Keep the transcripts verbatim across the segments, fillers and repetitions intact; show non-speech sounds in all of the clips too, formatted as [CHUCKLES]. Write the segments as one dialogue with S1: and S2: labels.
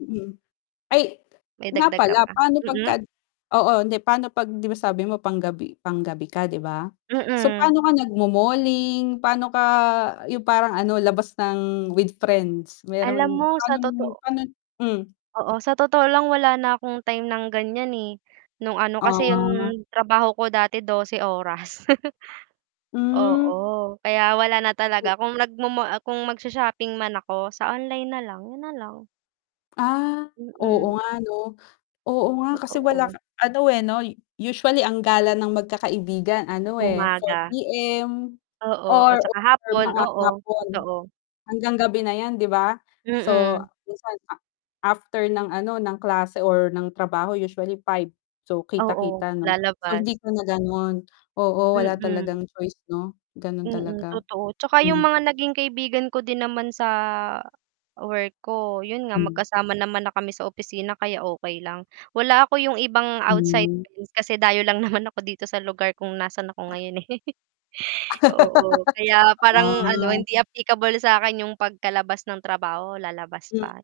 S1: Mm, ay
S2: May
S1: nga
S2: dagdag ka
S1: pala
S2: pa,
S1: paano 'pagka
S2: mm?
S1: oo hindi pa'no 'pag 'di ba sabi mo panggabi panggabi ka 'di ba? So
S2: Mm.
S1: pa'no ka nagmo-malling, pa'no ka yung parang ano labas ng with friends,
S2: Alam
S1: meron
S2: mo sa
S1: panong
S2: totoo
S1: pa'no t hmm.
S2: oo, sa totoo lang wala na akong time ng ganiyan, eh. Nung ano kasi 'yong
S1: Ah.
S2: trabaho ko dati dose oras. [CHUCKLES]
S1: Hmm.
S2: Oo. Kaya wala na
S1: O
S2: talaga, kung nagmo-mall kung magsho-shopping man ako sa online nalang, yun nalang.
S1: Ah, oo
S2: Mm.
S1: nga 'no, oo nga kasi wala k
S2: Totoo.
S1: ano, eh, 'no, usually ang gala ng magkakaibigan ano, eh, four
S2: Umaga.
S1: P-M,
S2: Oo, at
S1: or
S2: tsaka hapon,
S1: mga
S2: oo
S1: hapon
S2: totoo.
S1: hanggang gabi na yan 'di ba? So
S2: Mm.
S1: this one ma after ng ano ng klase or ng trabaho usually five, so
S2: Oo,
S1: kita-kita no, so
S2: lalabas.
S1: hindi ka na ganon, oo, wala
S2: Mm.
S1: talagang choice 'no, ganon
S2: Mm,
S1: talaga.
S2: totoo tsaka yung
S1: Hmm.
S2: mga naging kaibigan ko din naman sa work ko, yun nga
S1: Hmm.
S2: magkasama naman na kami sa opisina kaya okey lang. Wala ako yung ibang outsider
S1: Hmm.
S2: kasi dayo lang naman ako dito sa lugar kung nasaan ako ngayon, eh. [CHUCKLES] Oo, kaya
S1: [LAUGHS]
S2: parang ano
S1: Ah.
S2: hindi applicable sakin yung pagkalabas ng trabaho, lalabas
S1: M
S2: pa,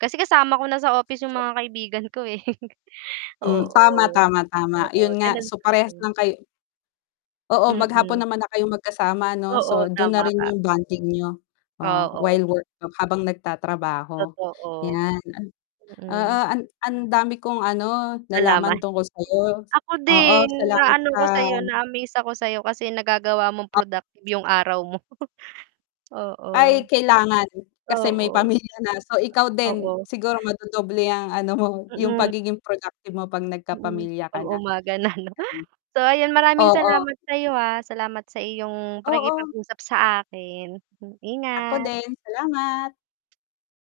S2: kasi kasama ko na sa office yung mga kaibigan ko, eh. [CHUCKLES]
S1: Hmm, tama,
S2: Oo,
S1: tama, tama,
S2: oo,
S1: yun nga
S2: ganun
S1: so parehas
S2: sa'kin.
S1: lang kayo. Oo, maghapon
S2: Mm.
S1: naman na kayong magkasama ano, so
S2: Oo,
S1: dun na
S2: tama
S1: rin
S2: ka.
S1: yung bonding niyo. Oh,
S2: Oo.
S1: while work habang nagtatrabaho,
S2: Totoo.
S1: yan, oo
S2: Mm.
S1: ang dami kong ano
S2: Nalaman.
S1: nalaman tungkol sayo.
S2: Ako
S1: Oo
S2: din
S1: salamat
S2: naano
S1: sa
S2: ko sayo, na-amaze ako sayo kasi nagagawa mong
S1: O
S2: productive yung araw mo. [CHUCKLES] Oo.
S1: Ay kailangan, kasi may
S2: Oo.
S1: pamilya na. So ikaw din
S2: Oo.
S1: siguro madodoble ang ano mo, yung
S2: Mm.
S1: pagiging productive mo 'pag
S2: Mm,
S1: nagkapamilya ka
S2: 'pag
S1: na. [UNINTELLIGIBLE]
S2: umaga na 'no. [CHUCKLES] So ayan maraming
S1: Oo.
S2: salamat sa'yo, ah, salamat sa iyong
S1: Oo.
S2: pakikipag-usap sa akin, hmm,
S1: Ako
S2: ingat.
S1: din, salamat.